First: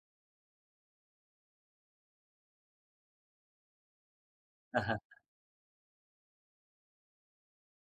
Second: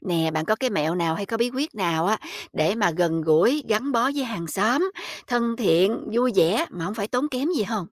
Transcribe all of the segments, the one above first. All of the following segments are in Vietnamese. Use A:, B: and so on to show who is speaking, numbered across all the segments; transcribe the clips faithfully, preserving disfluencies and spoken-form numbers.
A: Nè, bạn có cái mẹo nào hay có bí quyết nào á để mà gần gũi, gắn bó với hàng xóm, thân thiện, vui vẻ mà không phải tốn kém gì không?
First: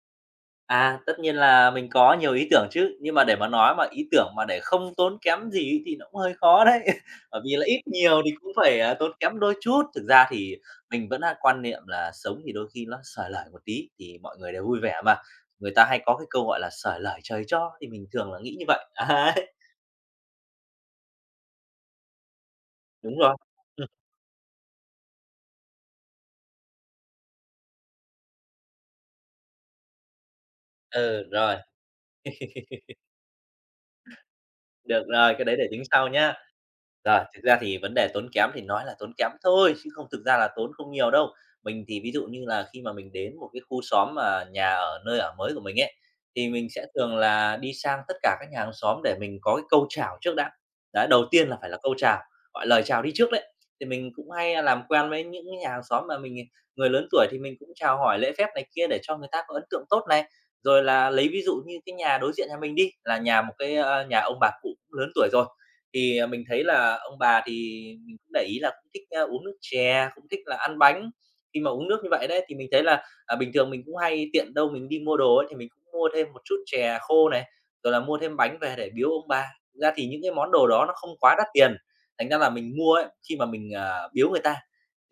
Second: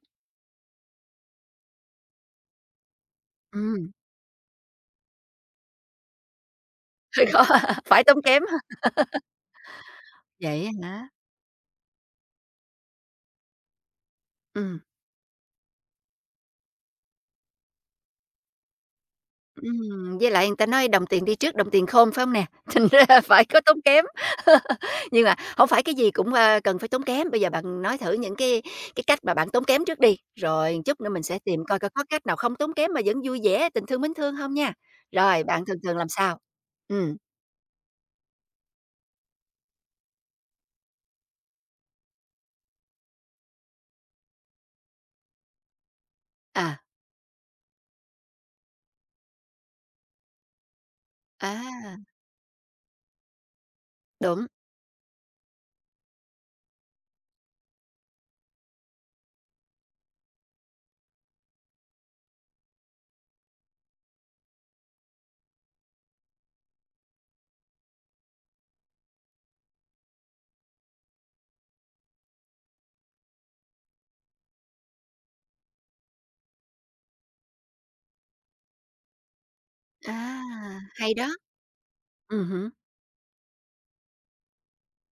B: À, à, tất nhiên là mình có nhiều ý tưởng chứ, nhưng mà để mà nói mà
A: Ừm,
B: ý tưởng mà để không tốn kém gì ấy thì nó cũng hơi khó đấy.
A: hơi
B: Bởi
A: khó,
B: vì là ít
A: phải tốn
B: nhiều thì
A: kém
B: cũng
A: ha.
B: phải, à, tốn kém đôi chút. Thực ra thì
A: Vậy hả?
B: mình vẫn là quan niệm là sống thì đôi khi nó xởi lởi một tí thì mọi người đều vui
A: Ừ,
B: vẻ mà. Người ta hay có cái câu gọi là "xởi lởi trời cho" thì mình thường là nghĩ như vậy. Đấy,
A: ừm, với lại người ta nói đồng tiền đi trước đồng tiền khôn, phải không nè? Thành
B: đúng
A: ra
B: rồi.
A: phải có tốn kém. Nhưng mà không phải cái gì cũng, a, cần phải tốn kém, bây giờ bạn nói thử những cái cái cách mà bạn tốn kém trước đi, rồi chút nữa mình
B: Ừ,
A: sẽ
B: rồi.
A: tìm coi coi có cách nào không tốn kém mà vẫn vui vẻ, tình thương, mến thương không nha.
B: Được rồi,
A: Rồi,
B: cái đấy
A: bạn
B: để
A: thường
B: tính
A: thường làm
B: sau nhá.
A: sao? Ừ,
B: Rồi, thực ra thì vấn đề tốn kém thì nói là tốn kém thôi, chứ không thực ra là tốn không nhiều đâu. Mình thì ví dụ như là khi mà mình đến một cái khu xóm mà nhà ở nơi ở mới của mình ấy, thì mình
A: à.
B: sẽ thường là đi sang tất cả các nhà hàng xóm để mình có cái câu chào trước đã. Đấy, đầu tiên là phải là câu
A: À,
B: chào, gọi lời chào đi trước đấy. Thì mình cũng
A: đúng,
B: hay làm quen với những cái nhà hàng xóm mà mình người lớn tuổi thì mình cũng chào hỏi lễ phép này kia để cho người ta có ấn tượng tốt này. Rồi là lấy ví dụ như cái nhà đối diện nhà mình đi, là nhà một cái, ơ, nhà ông bà cụ cũng lớn tuổi rồi, thì, à, mình thấy là ông bà thì mình cũng để ý là cũng thích, a, uống nước chè, cũng thích là ăn bánh. Khi mà uống nước như vậy đấy, thì mình thấy là, à, bình thường mình cũng hay tiện đâu mình đi mua đồ ấy, thì mình cũng mua thêm một chút chè khô này, rồi là mua thêm bánh về để biếu ông bà. Thực ra thì những cái món đồ
A: à,
B: đó nó không
A: hay đó,
B: quá đắt tiền, thành ra
A: ừm
B: là
A: hứm,
B: mình mua ấy, khi mà mình, à, biếu người ta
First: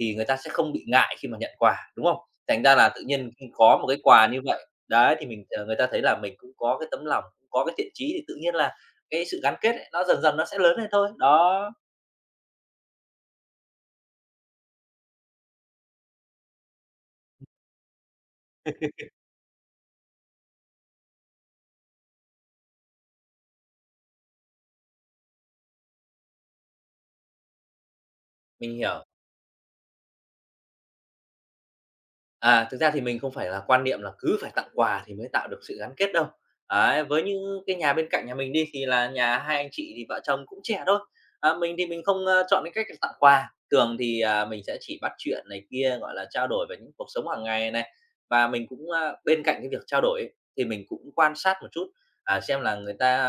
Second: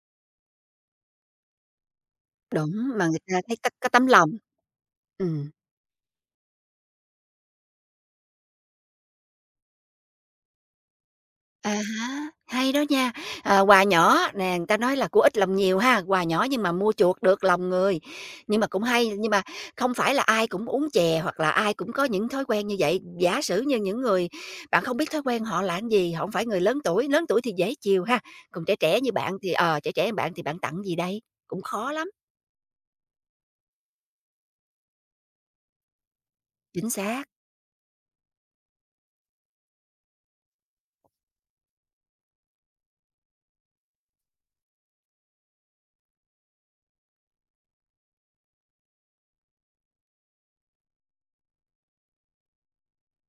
B: thì người ta sẽ không bị ngại khi mà nhận quà, đúng không? Thành
A: đúng,
B: ra là tự
A: mà người
B: nhiên
A: ta
B: khi
A: thấy có
B: có một
A: có
B: cái
A: tấm
B: quà
A: lòng.
B: như vậy, đấy, thì mình,
A: Ừm,
B: ờ, người ta thấy là mình cũng có cái tấm lòng, cũng có cái thiện chí thì tự nhiên là cái sự gắn kết ấy, nó dần dần nó sẽ lớn lên thôi. Đó,
A: à há, hay đó nha, à, quà nhỏ nè, người ta nói là của ít lòng nhiều ha, quà nhỏ nhưng mà mua chuộc được lòng người, nhưng mà cũng hay, nhưng mà không phải là ai cũng uống chè hoặc là ai cũng có những thói quen như vậy. Giả sử như những người bạn không biết thói quen họ là cái gì, họ hổng phải người lớn tuổi, lớn tuổi thì dễ chiều ha, còn trẻ
B: mình
A: trẻ
B: hiểu.
A: như bạn thì, ờ, trẻ trẻ như bạn thì bạn tặng gì đây? Cũng khó lắm.
B: À, thực ra thì mình không phải là quan niệm là cứ phải tặng quà thì mới tạo được sự gắn kết đâu.
A: Chính
B: Đấy, với
A: xác,
B: những cái nhà bên cạnh nhà mình đi thì là nhà hai anh chị thì vợ chồng cũng trẻ thôi. À, mình thì mình không, ơ, chọn cái cách là tặng quà, thường thì, à, mình sẽ chỉ bắt chuyện này kia, gọi là, trao đổi về những cuộc sống hàng ngày này. Và mình cũng, a, bên cạnh cái việc trao đổi ấy, thì mình cũng quan sát một chút, à, xem là người ta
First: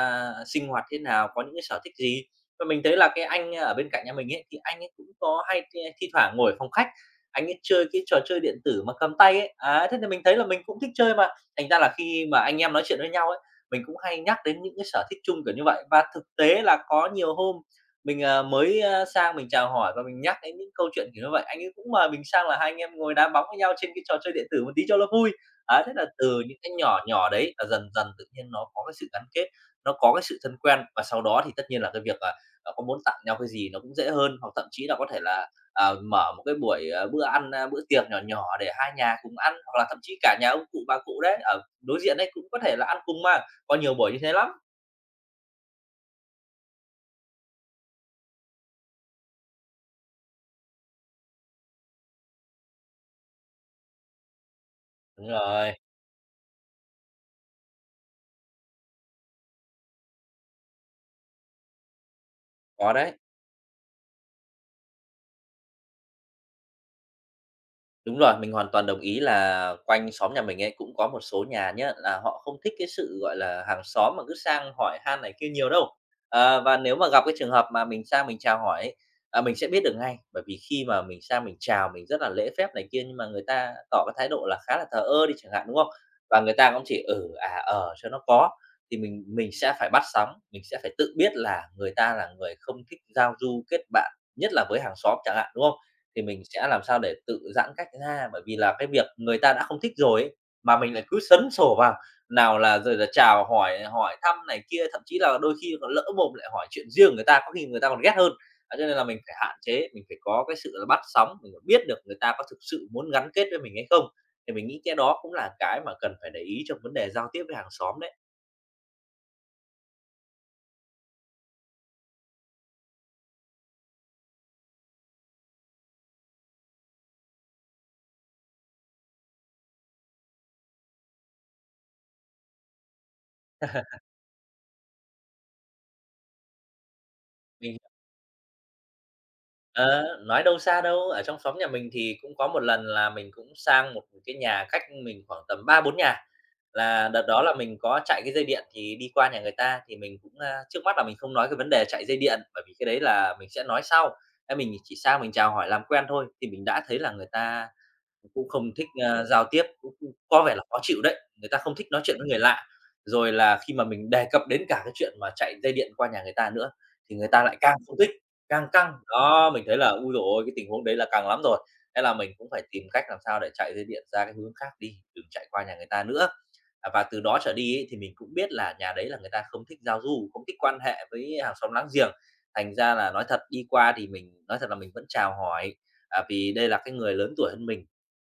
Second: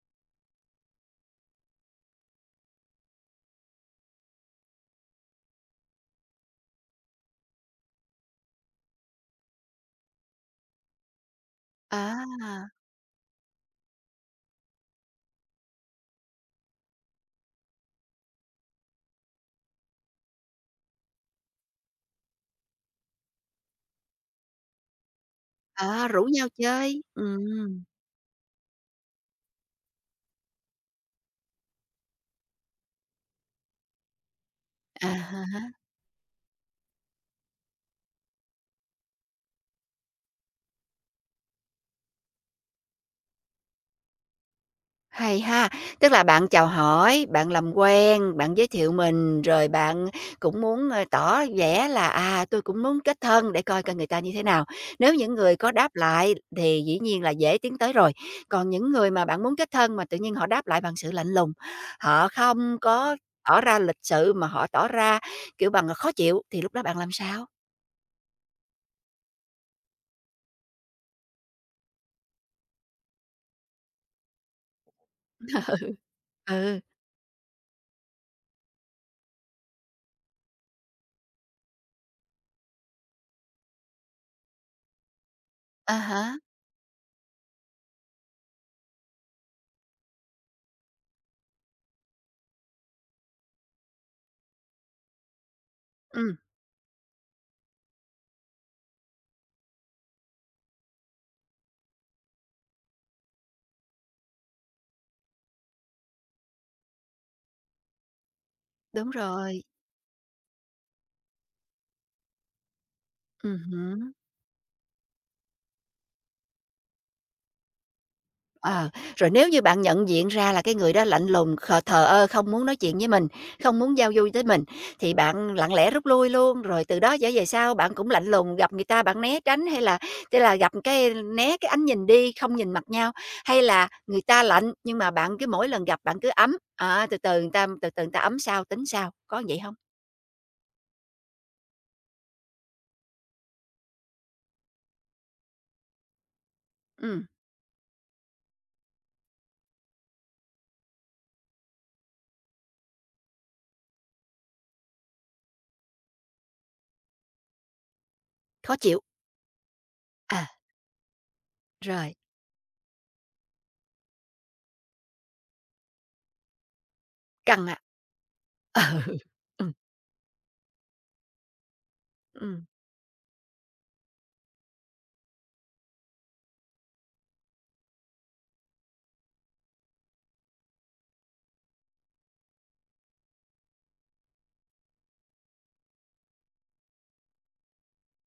B: sinh hoạt thế nào, có những cái sở thích gì. Và mình thấy là cái anh ở bên cạnh nhà mình ấy, thì anh ấy cũng có hay thi thi thoảng ngồi phòng khách, anh ấy chơi cái trò chơi điện tử mà cầm tay ấy. Á, thế thì mình thấy là mình cũng thích chơi mà, thành ra là khi mà anh
A: à.
B: em nói chuyện với nhau ấy, mình cũng hay nhắc đến những cái sở thích chung kiểu như vậy. Và thực tế là có nhiều hôm mình, à, mới, a, sang mình chào hỏi và mình nhắc đến những câu chuyện kiểu như vậy, anh ấy cũng mời mình sang là hai anh em ngồi đá bóng với nhau trên cái trò chơi điện tử một tí cho nó vui. Á, thế là
A: À, rủ
B: từ
A: nhau
B: những cái nhỏ
A: chơi,
B: nhỏ đấy là
A: ừm,
B: dần dần tự nhiên nó có cái sự gắn kết, nó có cái sự thân quen và sau đó thì tất nhiên là cái việc, là à, có muốn tặng nhau cái gì nó cũng dễ hơn, hoặc thậm chí là có
A: à
B: thể là
A: há,
B: ờ, mở một cái buổi, ờ, bữa ăn, a, bữa tiệc nhỏ nhỏ để hai nhà cùng ăn, hoặc là thậm chí cả nhà ông cụ, bà cụ đấy, ở đối diện đấy cũng có thể là ăn cùng mà, có nhiều buổi như thế lắm.
A: hay ha. Tức là bạn chào hỏi, bạn làm quen, bạn giới thiệu mình, rồi bạn cũng muốn, ơ, tỏ vẻ là, à, tôi cũng muốn kết thân để coi coi người ta như thế nào. Nếu
B: Đúng
A: những người có
B: rồi,
A: đáp lại thì dĩ nhiên là dễ tiến tới rồi, còn những người mà bạn muốn kết thân mà tự nhiên họ đáp lại bằng sự lạnh lùng, họ không
B: có đấy.
A: có tỏ ra lịch sự mà họ tỏ ra, kiểu, bằng khó chịu, thì lúc đó bạn làm sao?
B: Đúng rồi, mình hoàn toàn đồng ý là quanh xóm nhà mình ấy cũng có một số nhà nhá, là họ không thích cái sự, gọi là, hàng xóm mà cứ sang hỏi han này kia nhiều đâu.
A: Ừ,
B: Ờ, và
A: ừ.
B: nếu mà gặp cái trường hợp mà mình sang mình chào hỏi ấy, à, mình sẽ biết được ngay, bởi vì khi mà mình sang mình chào mình rất là lễ phép này kia, nhưng mà người ta tỏ cái thái độ là khá là thờ ơ đi chẳng hạn, đúng không?
A: À há,
B: Và người ta cũng chỉ "ừ", "à", "ờ" cho nó có, thì mình mình sẽ phải bắt sóng, mình sẽ phải tự biết là người ta là người không thích giao du kết bạn, nhất là với hàng xóm chẳng hạn, đúng không? Thì
A: ừm,
B: mình sẽ làm sao để tự giãn cách ra, bởi vì là cái việc người ta đã không thích rồi ấy, mà mình lại cứ sấn sổ vào, nào là rồi là chào hỏi, hỏi thăm này kia, thậm chí là đôi khi còn lỡ mồm lại hỏi chuyện riêng người ta, có khi người ta còn ghét hơn. Đấy, cho nên là
A: đúng
B: mình phải hạn
A: rồi,
B: chế, mình phải có cái sự là bắt sóng, mình phải biết được người ta có thực sự muốn gắn kết
A: ừm
B: với mình hay không.
A: hứm.
B: Thì mình nghĩ cái đó cũng là cái mà cần phải để ý trong vấn đề giao tiếp với hàng xóm đấy.
A: Ờ, rồi nếu như bạn nhận diện ra là cái người đó lạnh lùng, khờ thờ ơ, không muốn nói chuyện với mình, không muốn giao du với mình, thì bạn lặng lẽ rút lui luôn, rồi từ đó trở về sau bạn cũng lạnh lùng, gặp người ta bạn né tránh, hay là tức là gặp cái né cái ánh nhìn đi, không nhìn mặt nhau, hay là người ta lạnh nhưng mà bạn cứ mỗi lần gặp bạn cứ ấm, à, từ từ người ta
B: Mình
A: từ từ người ta ấm sao tính sao có vậy không?
B: Ờ, nói đâu xa đâu, ở trong xóm nhà mình thì cũng có một lần là mình cũng sang một cái nhà cách mình khoảng tầm ba bốn nhà. Là đợt
A: Ừm,
B: đó là mình có chạy cái dây điện thì đi qua nhà người ta thì mình cũng, a trước mắt là mình không nói cái vấn đề chạy dây điện, bởi vì cái đấy là mình sẽ nói sau. Thế mình chỉ sang mình chào hỏi làm quen thôi, thì mình đã thấy là người ta cũng không
A: khó
B: thích,
A: chịu,
B: a, giao tiếp, cũng cũng có
A: à,
B: vẻ là khó chịu đấy, người ta không thích nói
A: rồi,
B: chuyện với người lạ. Rồi là khi mà mình đề cập đến cả cái chuyện mà chạy dây điện qua nhà người ta nữa thì người ta lại
A: căng à,
B: càng không thích. Càng căng,
A: ừ,
B: đó, mình
A: ừm,
B: thấy là, ôi giời ôi, cái tình huống đấy là càng lắm rồi. Thế là mình cũng phải tìm cách làm sao để chạy dây điện ra cái hướng khác đi, đừng chạy qua nhà người ta nữa. À, và từ đó trở đi ấy, thì mình cũng biết là nhà đấy là người ta không thích giao du, không thích quan hệ với hàng xóm láng giềng. Thành ra là nói thật đi qua thì mình nói thật là mình vẫn chào hỏi, à, vì đây là cái người lớn tuổi hơn mình,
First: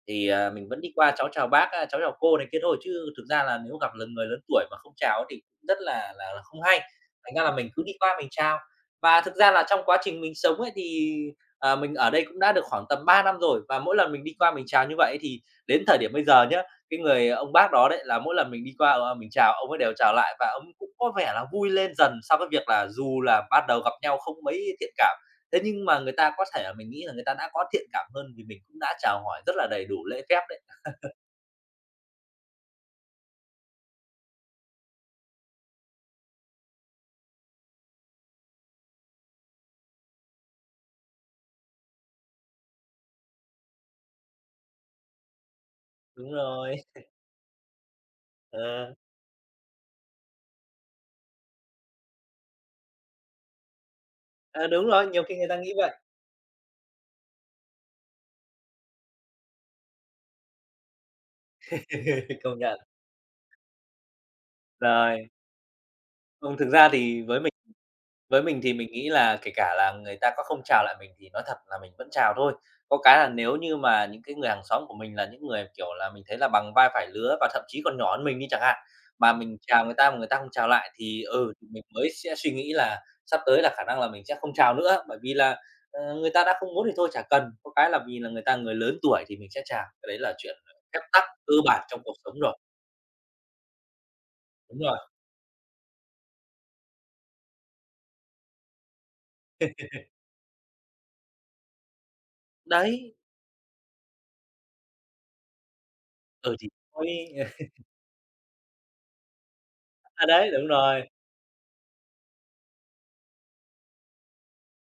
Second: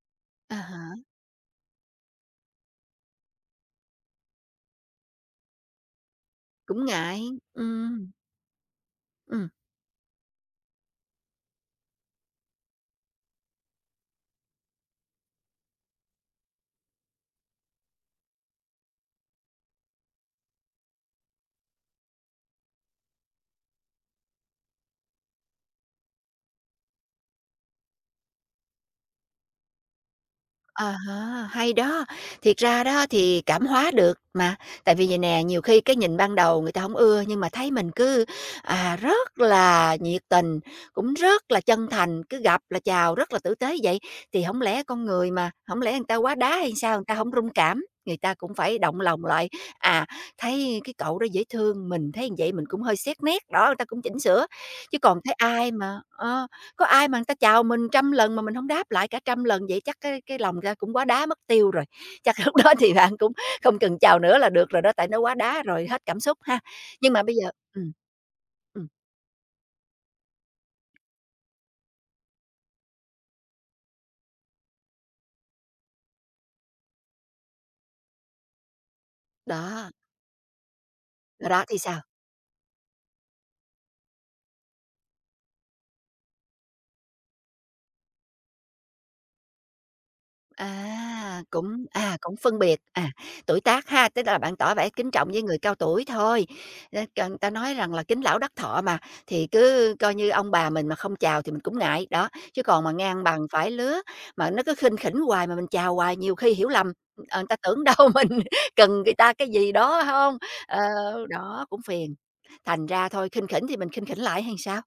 B: thì, à,
A: à
B: mình vẫn đi
A: há,
B: qua cháu chào bác, a, cháu chào cô này kia thôi, chứ thực ra là nếu gặp là người lớn tuổi mà không chào ấy thì cũng rất là là là không hay.
A: cũng ngại,
B: Thành ra là mình cứ đi
A: ừm,
B: qua mình chào. Và thực
A: ừm.
B: ra là trong quá trình mình sống ấy thì, ờ, mình ở đây cũng đã được khoảng tầm ba năm rồi, và mỗi lần mình đi qua mình chào như vậy thì đến thời điểm bây giờ nhá, cái người ông bác đó đấy là mỗi lần mình đi qua, ờ, mình chào ông ấy đều chào lại và ông cũng có vẻ là vui lên dần sau cái việc là dù là ban đầu gặp nhau không mấy thiện cảm, thế nhưng mà người ta có thể là mình nghĩ là người ta đã có thiện cảm hơn vì mình cũng đã chào hỏi rất là đầy đủ lễ phép đấy.
A: À ha, hay đó. Thiệt ra đó thì cảm hóa được mà, tại vì vầy nè, nhiều khi cái nhìn ban đầu người ta không ưa nhưng mà thấy mình cứ, à, rất là nhiệt tình, cũng rất là chân thành, cứ gặp là chào rất là tử tế vậy, thì không lẽ con người mà, không lẽ người ta
B: Đúng
A: quá đá hay
B: rồi,
A: sao, người ta không rung cảm, người ta cũng phải
B: ờ,
A: động lòng lại. À, thấy cái cậu đó dễ thương, mình thấy như vậy mình cũng hơi xét nét, đó, người ta cũng chỉnh sửa,
B: ờ, đúng
A: chứ
B: rồi,
A: còn
B: nhiều
A: thấy
B: khi người ta
A: ai
B: nghĩ vậy.
A: mà ờ. Có ai mà người ta chào mình trăm lần mà mình không đáp lại cả trăm lần vậy chắc cái cái lòng ra cũng quá đá mất tiêu rồi. Chắc lúc
B: Công
A: đó
B: nhận.
A: thì bạn cũng không cần chào nữa là được rồi đó, tại nó
B: Rồi,
A: quá đá rồi, hết cảm xúc
B: không,
A: ha.
B: thực ra
A: Nhưng mà
B: thì
A: bây
B: với
A: giờ
B: mình
A: ừm.
B: với mình thì
A: Ừm,
B: mình nghĩ là kể cả là người ta có không chào lại mình thì nói thật là mình vẫn chào thôi. Có cái là nếu như mà những cái người hàng xóm của mình là những người, kiểu là, mình thấy là bằng vai phải lứa và thậm chí còn nhỏ hơn mình đi chẳng hạn, mà mình chào
A: đó,
B: người ta mà người ta không chào lại thì,
A: đó,
B: ừ,
A: đó
B: thì
A: thì
B: mình
A: sao?
B: mới sẽ suy nghĩ là sắp tới là khả năng là mình sẽ không chào nữa, bởi vì là, ờ, người ta đã không muốn thì thôi chả cần. Có cái là vì là người ta người lớn tuổi thì mình sẽ chào, cái đấy là chuyện, ờ, phép tắc
A: À,
B: cơ
A: cũng
B: bản trong cuộc
A: à,
B: sống
A: cũng
B: rồi.
A: phân biệt, à, tuổi tác ha, tức là bạn tỏ
B: Đúng
A: vẻ
B: rồi.
A: kính trọng với người cao tuổi thôi. Ơ, c người ta nói rằng là kính lão đắc thọ mà, thì cứ coi như ông bà mình mà không chào thì mình cũng ngại, đó, chứ còn mà
B: Đấy,
A: ngang bằng phải lứa, mà nó cứ khinh khỉnh hoài mà mình chào hoài nhiều khi
B: ừ,
A: hiểu
B: thì
A: lầm,
B: thôi.
A: ờ, người ta tưởng đâu mình cần người ta cái gì đó
B: À,
A: không?
B: đấy, đúng
A: Ờ,
B: rồi.
A: đó, cũng phiền. Thành ra thôi khinh khỉnh thì mình khinh khỉnh lại hay sao?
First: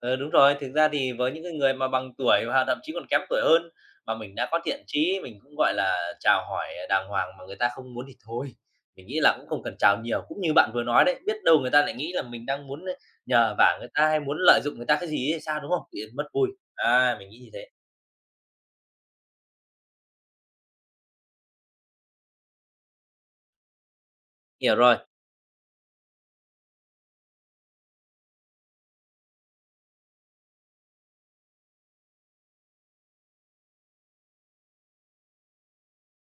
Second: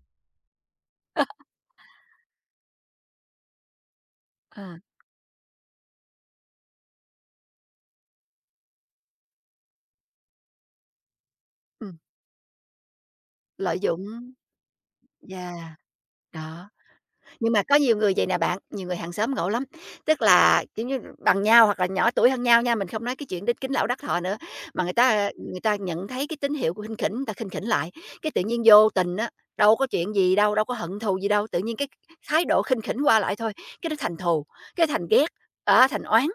B: Ờ, đúng rồi, thực ra thì với những cái người mà bằng tuổi hoặc thậm chí còn kém tuổi hơn mà mình đã có
A: Ờ,
B: thiện chí, mình cũng, gọi là, chào hỏi đàng hoàng mà người ta không muốn thì thôi, mình nghĩ là cũng không cần chào nhiều. Cũng như bạn vừa nói đấy, biết đâu người ta
A: ừm,
B: lại nghĩ là mình đang muốn nhờ vả
A: lợi
B: người
A: dụng,
B: ta hay muốn lợi dụng người ta cái gì ấy thì
A: yeah,
B: sao, đúng không? Tự mất vui.
A: đó.
B: À, mình nghĩ như
A: Nhưng mà
B: thế.
A: có nhiều người vậy nè bạn, nhiều người hàng xóm ngộ lắm, tức là, kiểu như, bằng nhau hoặc là nhỏ tuổi hơn nhau nha, mình không nói cái chuyện đính kính lão đắc thọ nữa,
B: Hiểu
A: mà người
B: rồi,
A: ta, ờ, người ta nhận thấy cái tín hiệu của khinh khỉnh, người ta khinh khỉnh lại, cái tự nhiên vô tình á, đâu có chuyện gì đâu, đâu có hận thù gì đâu, tự nhiên cái thái độ khinh khỉnh qua lại thôi, cái nó thành thù, cái thành ghét, á, thành oán.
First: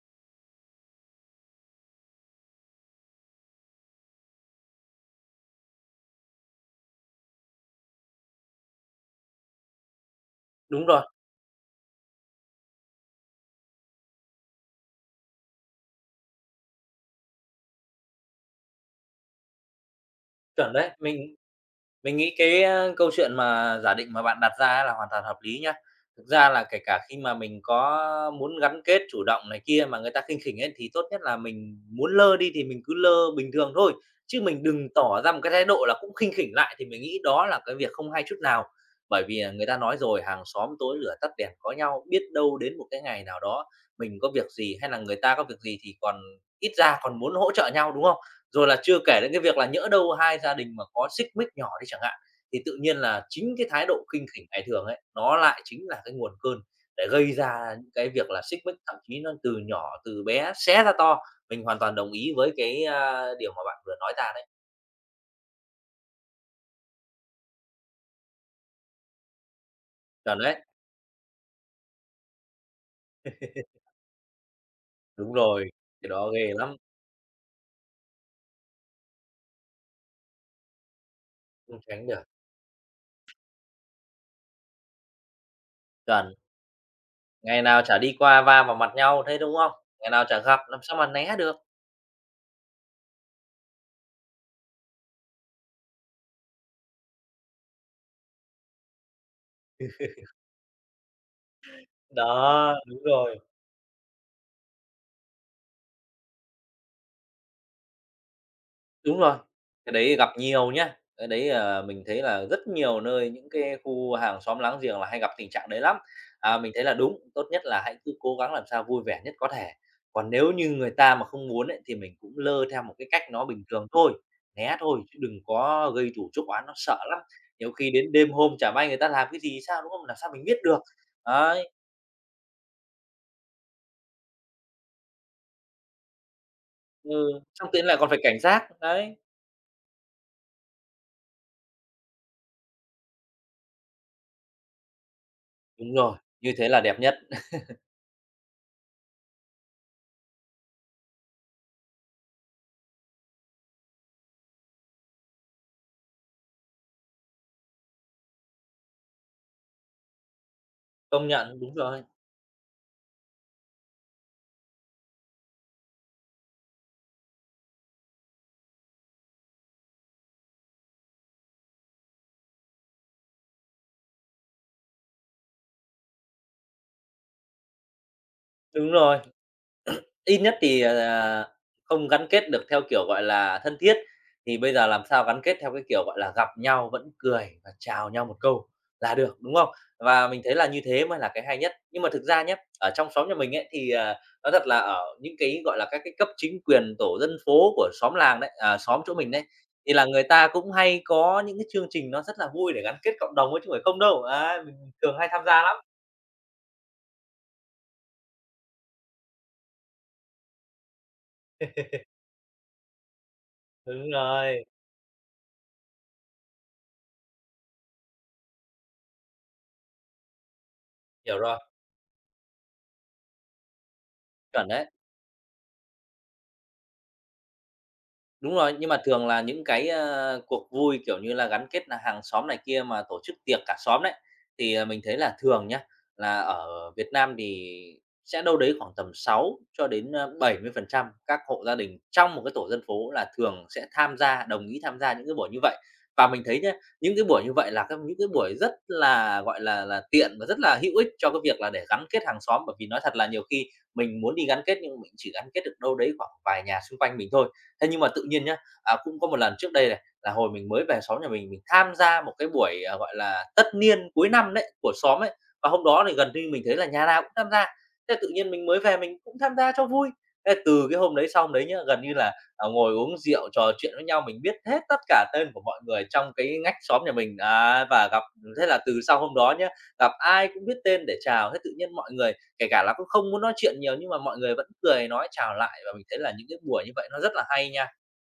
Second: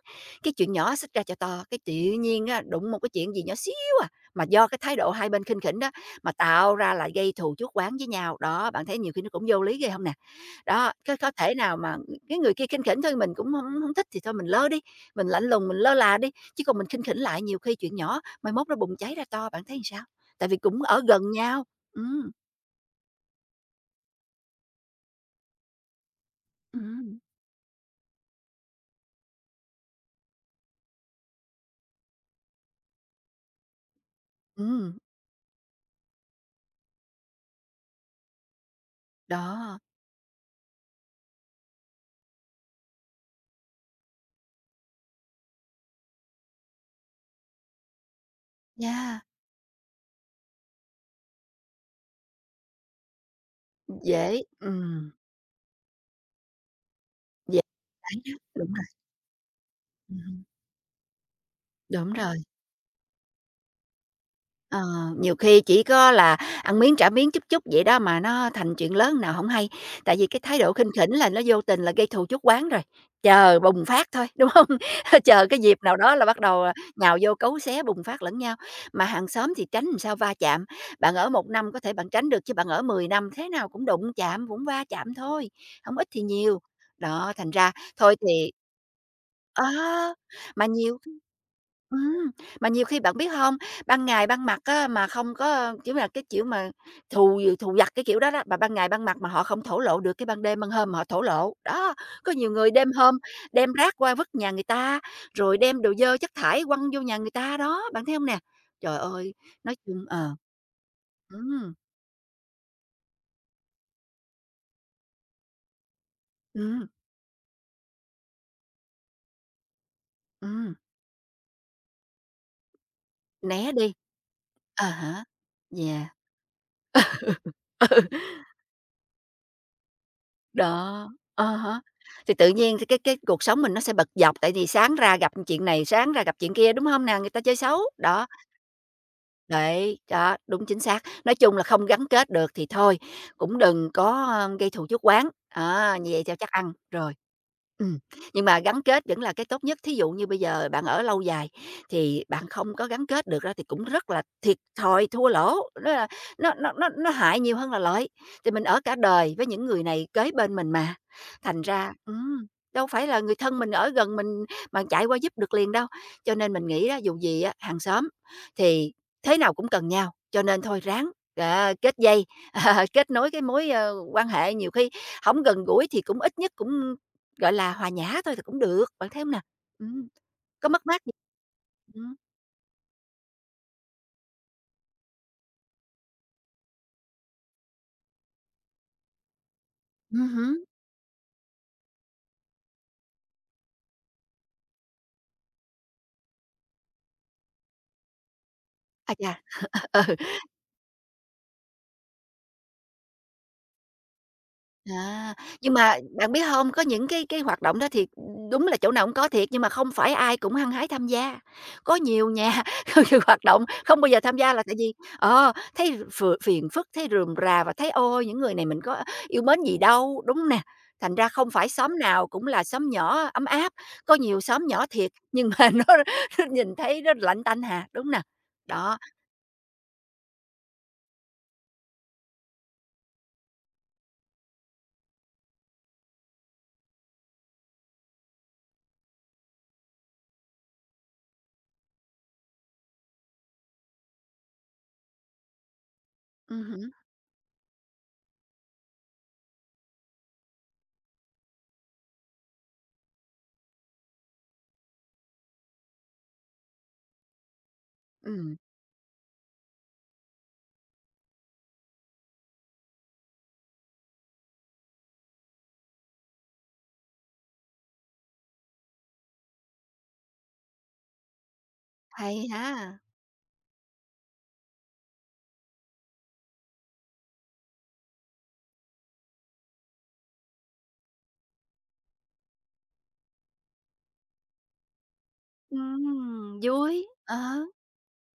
A: Cái chuyện nhỏ xích ra cho to, cái tự nhiên á, đụng một cái chuyện gì nhỏ xíu à, mà do cái thái độ hai bên khinh khỉnh đó, mà tạo ra là gây thù chuốc oán với nhau. Đó, bạn thấy nhiều khi nó cũng vô lý ghê không nè?
B: đúng
A: Đó,
B: rồi,
A: có có thể nào mà cái người kia khinh khỉnh thôi mình cũng không hông thích thì thôi mình lơ đi, mình lạnh lùng, mình lơ là đi, chứ còn mình khinh khỉnh lại nhiều khi chuyện nhỏ, mai mốt nó bùng cháy ra to, bạn thấy làm sao? Tại vì
B: chuẩn
A: cũng
B: đấy.
A: ở gần
B: mình
A: nhau.
B: Mình
A: Ừm.
B: nghĩ cái, a, câu chuyện mà giả định mà bạn đặt ra ấy là hoàn toàn hợp lý nhá. Thực ra là kể cả khi
A: Ừm.
B: mà mình có muốn gắn kết chủ động này kia mà người ta khinh khỉnh ấy, thì tốt nhất là mình muốn lơ đi thì mình cứ lơ bình thường thôi, chứ mình đừng
A: Ừm,
B: tỏ ra một cái thái độ là cũng khinh khỉnh lại, thì mình nghĩ đó là cái việc không hay chút nào. Bởi vì, à, người ta
A: đó,
B: nói rồi, hàng xóm tối lửa tắt đèn có nhau, biết đâu đến một cái ngày nào đó mình có việc gì hay là người ta có việc gì thì còn ít ra còn muốn hỗ trợ nhau, đúng không? Rồi là chưa kể
A: nha
B: đến cái việc là nhỡ đâu hai gia đình mà có xích mích nhỏ đi chẳng hạn, thì tự nhiên là chính cái thái độ khinh
A: dễ,
B: khỉnh ngày thường ấy,
A: ừm,
B: nó lại chính là cái nguồn cơn để gây
A: dễ
B: ra những cái
A: đấy
B: việc
A: đó,
B: là xích
A: đúng
B: mích,
A: rồi,
B: thậm chí nó từ nhỏ, từ
A: ừm
B: bé xé ra to. Mình hoàn toàn đồng
A: đúng
B: ý
A: rồi.
B: với cái, a, điều mà bạn vừa nói ra đấy.
A: Ờ, nhiều khi chỉ có là ăn miếng trả miếng chút chút vậy đó mà nó thành chuyện lớn nào không hay, tại vì cái
B: Chuẩn
A: thái
B: đấy,
A: độ khinh khỉnh là nó vô tình là gây thù chuốc oán rồi, chờ bùng phát thôi, đúng không?
B: đúng
A: Chờ cái
B: rồi,
A: dịp nào
B: cái
A: đó là
B: đó
A: bắt
B: ghê
A: đầu, à,
B: lắm,
A: nhào vô cấu xé bùng phát lẫn nhau. Mà hàng xóm thì tránh làm sao va chạm, bạn ở một năm có
B: không
A: thể
B: tránh
A: bạn
B: được.
A: tránh được chứ bạn ở mười năm thế nào cũng đụng chạm, cũng va chạm thôi, không ít thì
B: Chuẩn,
A: nhiều. Đó, thành
B: ngày
A: ra
B: nào chả
A: thôi
B: đi qua
A: thì,
B: va vào mặt nhau thế, đúng
A: ờ,
B: không? Ngày nào chả gặp,
A: mà
B: làm
A: nhiều
B: sao mà né được.
A: ừm, mà nhiều khi bạn biết không? Ban ngày ban mặt á mà không có kiểu là, cái kiểu mà thù thù vặt, cái kiểu đó đó, mà ban ngày ban mặt mà họ không thổ lộ được, cái ban đêm, ban hôm mà họ thổ lộ. Đó, có nhiều người
B: Đó,
A: đêm
B: đúng
A: hôm
B: rồi.
A: đem rác qua vứt nhà người ta, rồi đem đồ dơ chất thải quăng vô nhà người ta đó, bạn thấy không nè? Trời
B: Đúng
A: ơi,
B: rồi,
A: nói
B: cái
A: chung
B: đấy gặp
A: ờ,
B: nhiều nhá, cái đấy,
A: ừm,
B: ờ, mình thấy là rất nhiều nơi, những cái khu hàng xóm láng giềng là hay gặp tình trạng đấy lắm. À, mình thấy
A: ừm,
B: là đúng, tốt nhất là hãy cứ cố gắng làm sao vui vẻ nhất có thể, còn nếu như
A: ừm,
B: người ta mà không muốn ấy, thì mình cũng lơ theo một cái cách nó
A: né
B: bình
A: đi.
B: thường thôi, né
A: À
B: thôi chứ
A: hả,
B: đừng có
A: yeah.
B: gây thù chuốc oán, nó sợ lắm. Nhiều khi đến đêm hôm chả may người ta làm cái gì sao, đúng không? Làm sao mình biết được.
A: Đó, à
B: Đấy,
A: há, thì tự nhiên thì cái cái cuộc sống mình nó sẽ bật dọc, tại vì sáng ra gặp chuyện này, sáng ra gặp chuyện kia, đúng không nè? Người
B: ừ,
A: ta chơi
B: xong
A: xấu,
B: tiến lại còn phải
A: đó.
B: cảnh giác, đấy.
A: Đấy, đó, đúng chính xác. Nói chung là không gắn kết được thì thôi, cũng đừng có, ơ, gây thù chuốc oán,
B: Đúng
A: á, như
B: rồi,
A: vậy theo chắc
B: như thế
A: ăn
B: là đẹp
A: rồi.
B: nhất,
A: Ừm, nhưng mà gắn kết vẫn là cái tốt nhất. Thí dụ như bây giờ bạn ở lâu dài thì bạn không có gắn kết được ra thì cũng rất là thiệt thòi, thua lỗ, nó là nó nó nó nó hại nhiều hơn là lợi. Thì mình ở cả đời với những người này kế bên mình mà,
B: công nhận,
A: thành
B: đúng
A: ra
B: rồi,
A: ừm, đâu phải là người thân mình ở gần mình mà chạy qua giúp được liền đâu. Cho nên mình nghĩ đó dù gì á, hàng xóm thì thế nào cũng cần nhau, cho nên thôi ráng, à, kết dây, ờ, kết nối cái mối, ơ, quan hệ. Nhiều khi không gần gũi thì cũng ít nhất cũng, gọi là, hòa nhã thôi thì cũng được,
B: đúng
A: bạn
B: rồi.
A: thấy hông nè? Ừm,
B: Ít nhất
A: có
B: thì,
A: mất mát gì
B: ờ, không
A: ừm,
B: gắn kết được theo kiểu, gọi là, thân thiết, thì bây giờ làm sao gắn kết theo cái kiểu, gọi là, gặp nhau vẫn cười và chào nhau một câu là được, đúng không?
A: ừm
B: Và mình thấy
A: hứm,
B: là như thế mới là cái hay nhất. Nhưng mà thực ra nhé ở trong xóm nhà mình ấy, thì, ờ, nói thật là ở những cái, gọi là, các cái cấp chính quyền, tổ dân phố của xóm làng đấy, à, xóm
A: a
B: chỗ mình
A: chà,
B: đấy, thì là người ta cũng hay có những cái chương trình nó rất là vui để gắn kết cộng đồng ấy chứ không phải không đâu. Đấy, mình thường hay
A: à,
B: tham gia
A: nhưng
B: lắm.
A: mà bạn biết không, có những cái cái hoạt động đó thì, đúng là chỗ nào cũng có thiệt, nhưng mà không phải ai cũng hăng hái tham gia. Có nhiều nhà có nhiều hoạt động không bao
B: Đúng
A: giờ tham gia là
B: rồi,
A: tại vì, ờ, thấy ph phiền phức, thấy rườm rà và thấy "Ôi, những người này mình có yêu mến gì đâu", đúng nè? Thành ra
B: hiểu
A: không
B: rồi,
A: phải xóm nào cũng là xóm nhỏ ấm áp, có nhiều xóm
B: chuẩn
A: nhỏ
B: đấy.
A: thiệt, nhưng mà nó nó nhìn thấy nó lạnh tanh hà, đúng nè?
B: Đúng rồi, nhưng
A: Đó,
B: mà thường là những cái, ơ, cuộc vui, kiểu như là, gắn kết là hàng xóm này kia mà tổ chức tiệc cả xóm đấy, thì, ờ, mình thấy là thường nhá, là ở Việt Nam thì sẽ đâu đấy khoảng tầm sáu cho đến, ờ, bảy mươi phần trăm các hộ gia đình trong một cái tổ dân phố là thường sẽ tham gia, đồng ý tham gia những cái buổi như vậy. Và mình thấy
A: ừm
B: nhá,
A: hứm,
B: những cái buổi như vậy là các những cái buổi rất là, gọi là là, tiện và rất là hữu ích cho cái việc là để gắn kết hàng xóm, bởi vì nói thật là nhiều khi mình muốn đi gắn kết nhưng mình chỉ gắn kết được đâu đấy khoảng vài nhà xung quanh mình thôi. Thế nhưng mà tự nhiên
A: ừm,
B: nhá, à, cũng có một lần trước đây này, là hồi mình mới về xóm nhà mình, mình tham gia một cái buổi, à, gọi là, tất niên cuối năm đấy, của xóm ấy, và hôm đó thì gần như mình thấy là nhà nào cũng tham gia. Thế tự nhiên mình mới về mình cũng tham gia cho vui. Thế từ cái hôm đấy xong đấy nhá, gần như là,
A: hay
B: à, ngồi
A: ha,
B: uống rượu trò chuyện với nhau, mình biết hết tất cả tên của mọi người trong cái ngách xóm nhà mình, đấy, và gặp thế là từ sau hôm đó nhá, gặp ai cũng biết tên để chào, thế tự nhiên mọi người. Kể cả là cũng không muốn nói chuyện nhiều nhưng mà mọi người vẫn cười nói chào lại và mình thấy là những
A: ừm,
B: cái buổi như
A: vui,
B: vậy nó rất
A: ờ.
B: là hay nha.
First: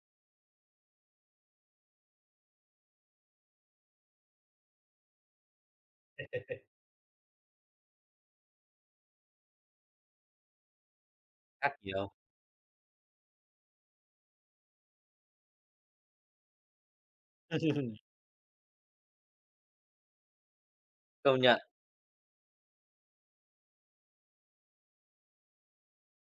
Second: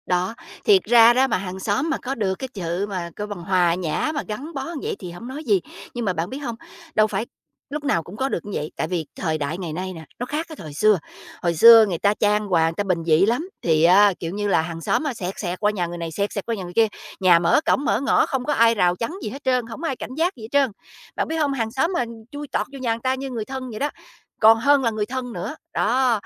A: Đó, thiệt ra đó mà hàng xóm mà có được cái sự mà coi bằng hòa nhã mà gắn bó như vậy thì không nói gì, nhưng mà bạn biết không, đâu phải lúc nào cũng có được như vậy, tại vì thời đại ngày nay nè, nó khác cái thời xưa. Hồi
B: Khác
A: xưa người
B: nhiều.
A: ta trang hoàng, người ta bình dị lắm, thì á, kiểu như là, hàng xóm mà xẹt xẹt qua nhà người này, xẹt xẹt qua nhà người kia, nhà mở cổng mở ngõ không có ai rào chắn gì hết trơn, không ai cảnh giác gì hết trơn. Bạn biết
B: Công
A: không,
B: nhận.
A: hàng xóm mà chui tọt vô nhà người ta như người thân vậy đó, còn hơn là người thân nữa, đó.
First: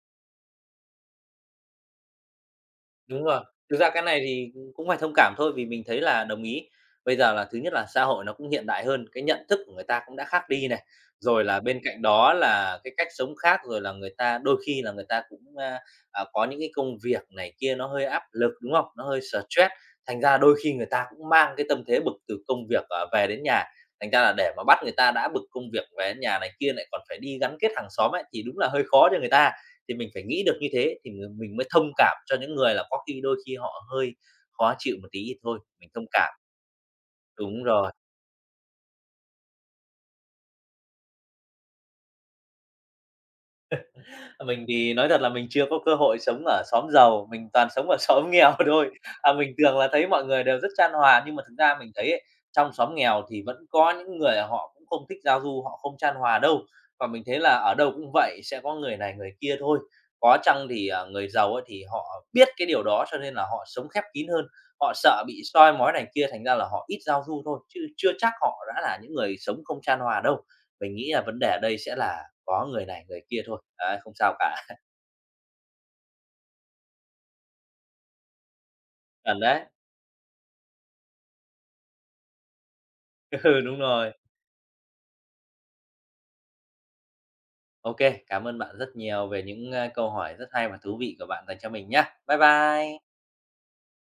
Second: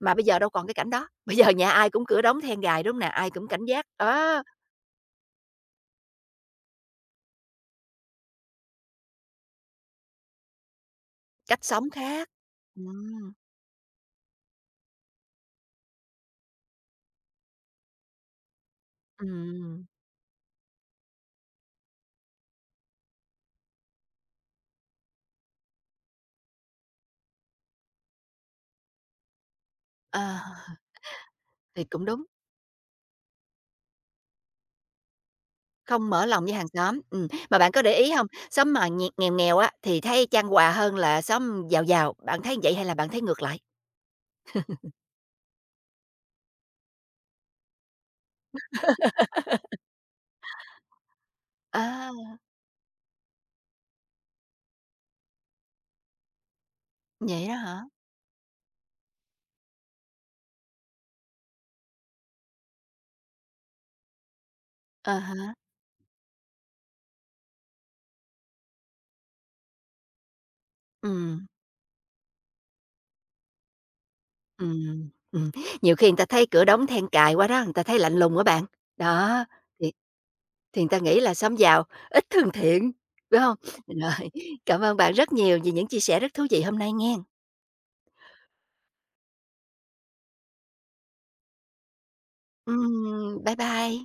A: Mà bây giờ đâu còn cái cảnh đó, bây giờ nhà ai cũng cửa đóng then gài, đúng không nè?
B: Đúng
A: Ai
B: rồi.
A: cũng cảnh
B: Thực
A: giác,
B: ra cái này
A: đó,
B: thì cũng phải thông cảm thôi, vì mình thấy là đồng ý. Bây giờ là thứ nhất là xã hội nó cũng hiện đại hơn, cái nhận thức của người ta cũng đã khác đi này, rồi là
A: cách
B: bên
A: sống
B: cạnh
A: khác.
B: đó là cái cách
A: Ừm,
B: sống khác, rồi là người ta đôi khi là người ta cũng, a, à, có những cái công việc này kia nó hơi áp lực, đúng không? Nó hơi stress,
A: ừm,
B: thành ra đôi khi người ta cũng mang cái tâm thế bực từ công việc, ờ, về đến nhà, thành ra là để mà bắt người ta đã bực công việc về đến nhà này kia lại còn phải đi gắn kết hàng xóm ấy, thì đúng là hơi khó cho người ta. Thì mình phải
A: ờ,
B: nghĩ được như thế thì mình mình mới
A: thì
B: thông
A: cũng
B: cảm
A: đúng,
B: cho những người là có khi đôi khi họ hơi khó chịu một tí thì thôi, mình thông
A: không mở
B: cảm.
A: lòng với hàng xóm. Ừm, mà
B: Đúng
A: bạn có
B: rồi.
A: để ý không, xóm mà nghèo nghèo nghèo á, thì thấy chan hòa hơn là xóm giàu giàu, bạn thấy vậy hay là bạn thấy ngược lại?
B: Mình thì nói thật là mình chưa có cơ hội sống ở xóm giàu, mình toàn sống ở xóm nghèo thôi. À, mình thường là thấy mọi người đều rất tran hòa, nhưng mà thực ra mình
A: À,
B: thấy ấy, trong xóm nghèo thì vẫn có những người họ cũng không thích giao du, họ không tran hòa đâu. Và mình thấy
A: vậy
B: là
A: đó
B: ở
A: hả?
B: đâu cũng vậy, sẽ có người này người kia thôi. Có chăng thì, à, người giàu ấy thì họ biết cái điều đó cho nên là họ sống khép kín hơn, họ
A: À
B: sợ bị
A: há,
B: soi mói này kia, thành ra là họ ít giao du thôi, chứ chưa chắc họ đã là những người sống không tran hòa đâu. Mình nghĩ là vấn
A: ừm,
B: đề ở đây sẽ là có người này người kia thôi, đấy, không sao cả.
A: ừm, ừm, nhiều khi người ta thấy cửa đóng then cài quá đó, người ta thấy lạnh lùng á bạn.
B: Chuẩn
A: Đó,
B: đấy,
A: thì Thì người ta nghĩ là xóm giàu ít thân thiện, phải không?
B: ừ, đúng rồi.
A: Rồi, cảm ơn bạn rất nhiều vì những chia sẻ rất thú vị hôm nay nghe.
B: ô kê, cảm ơn bạn rất nhiều về những, a, câu hỏi rất hay và thú vị của bạn dành cho mình nhá. Bye bye.
A: Ừm, bye bye.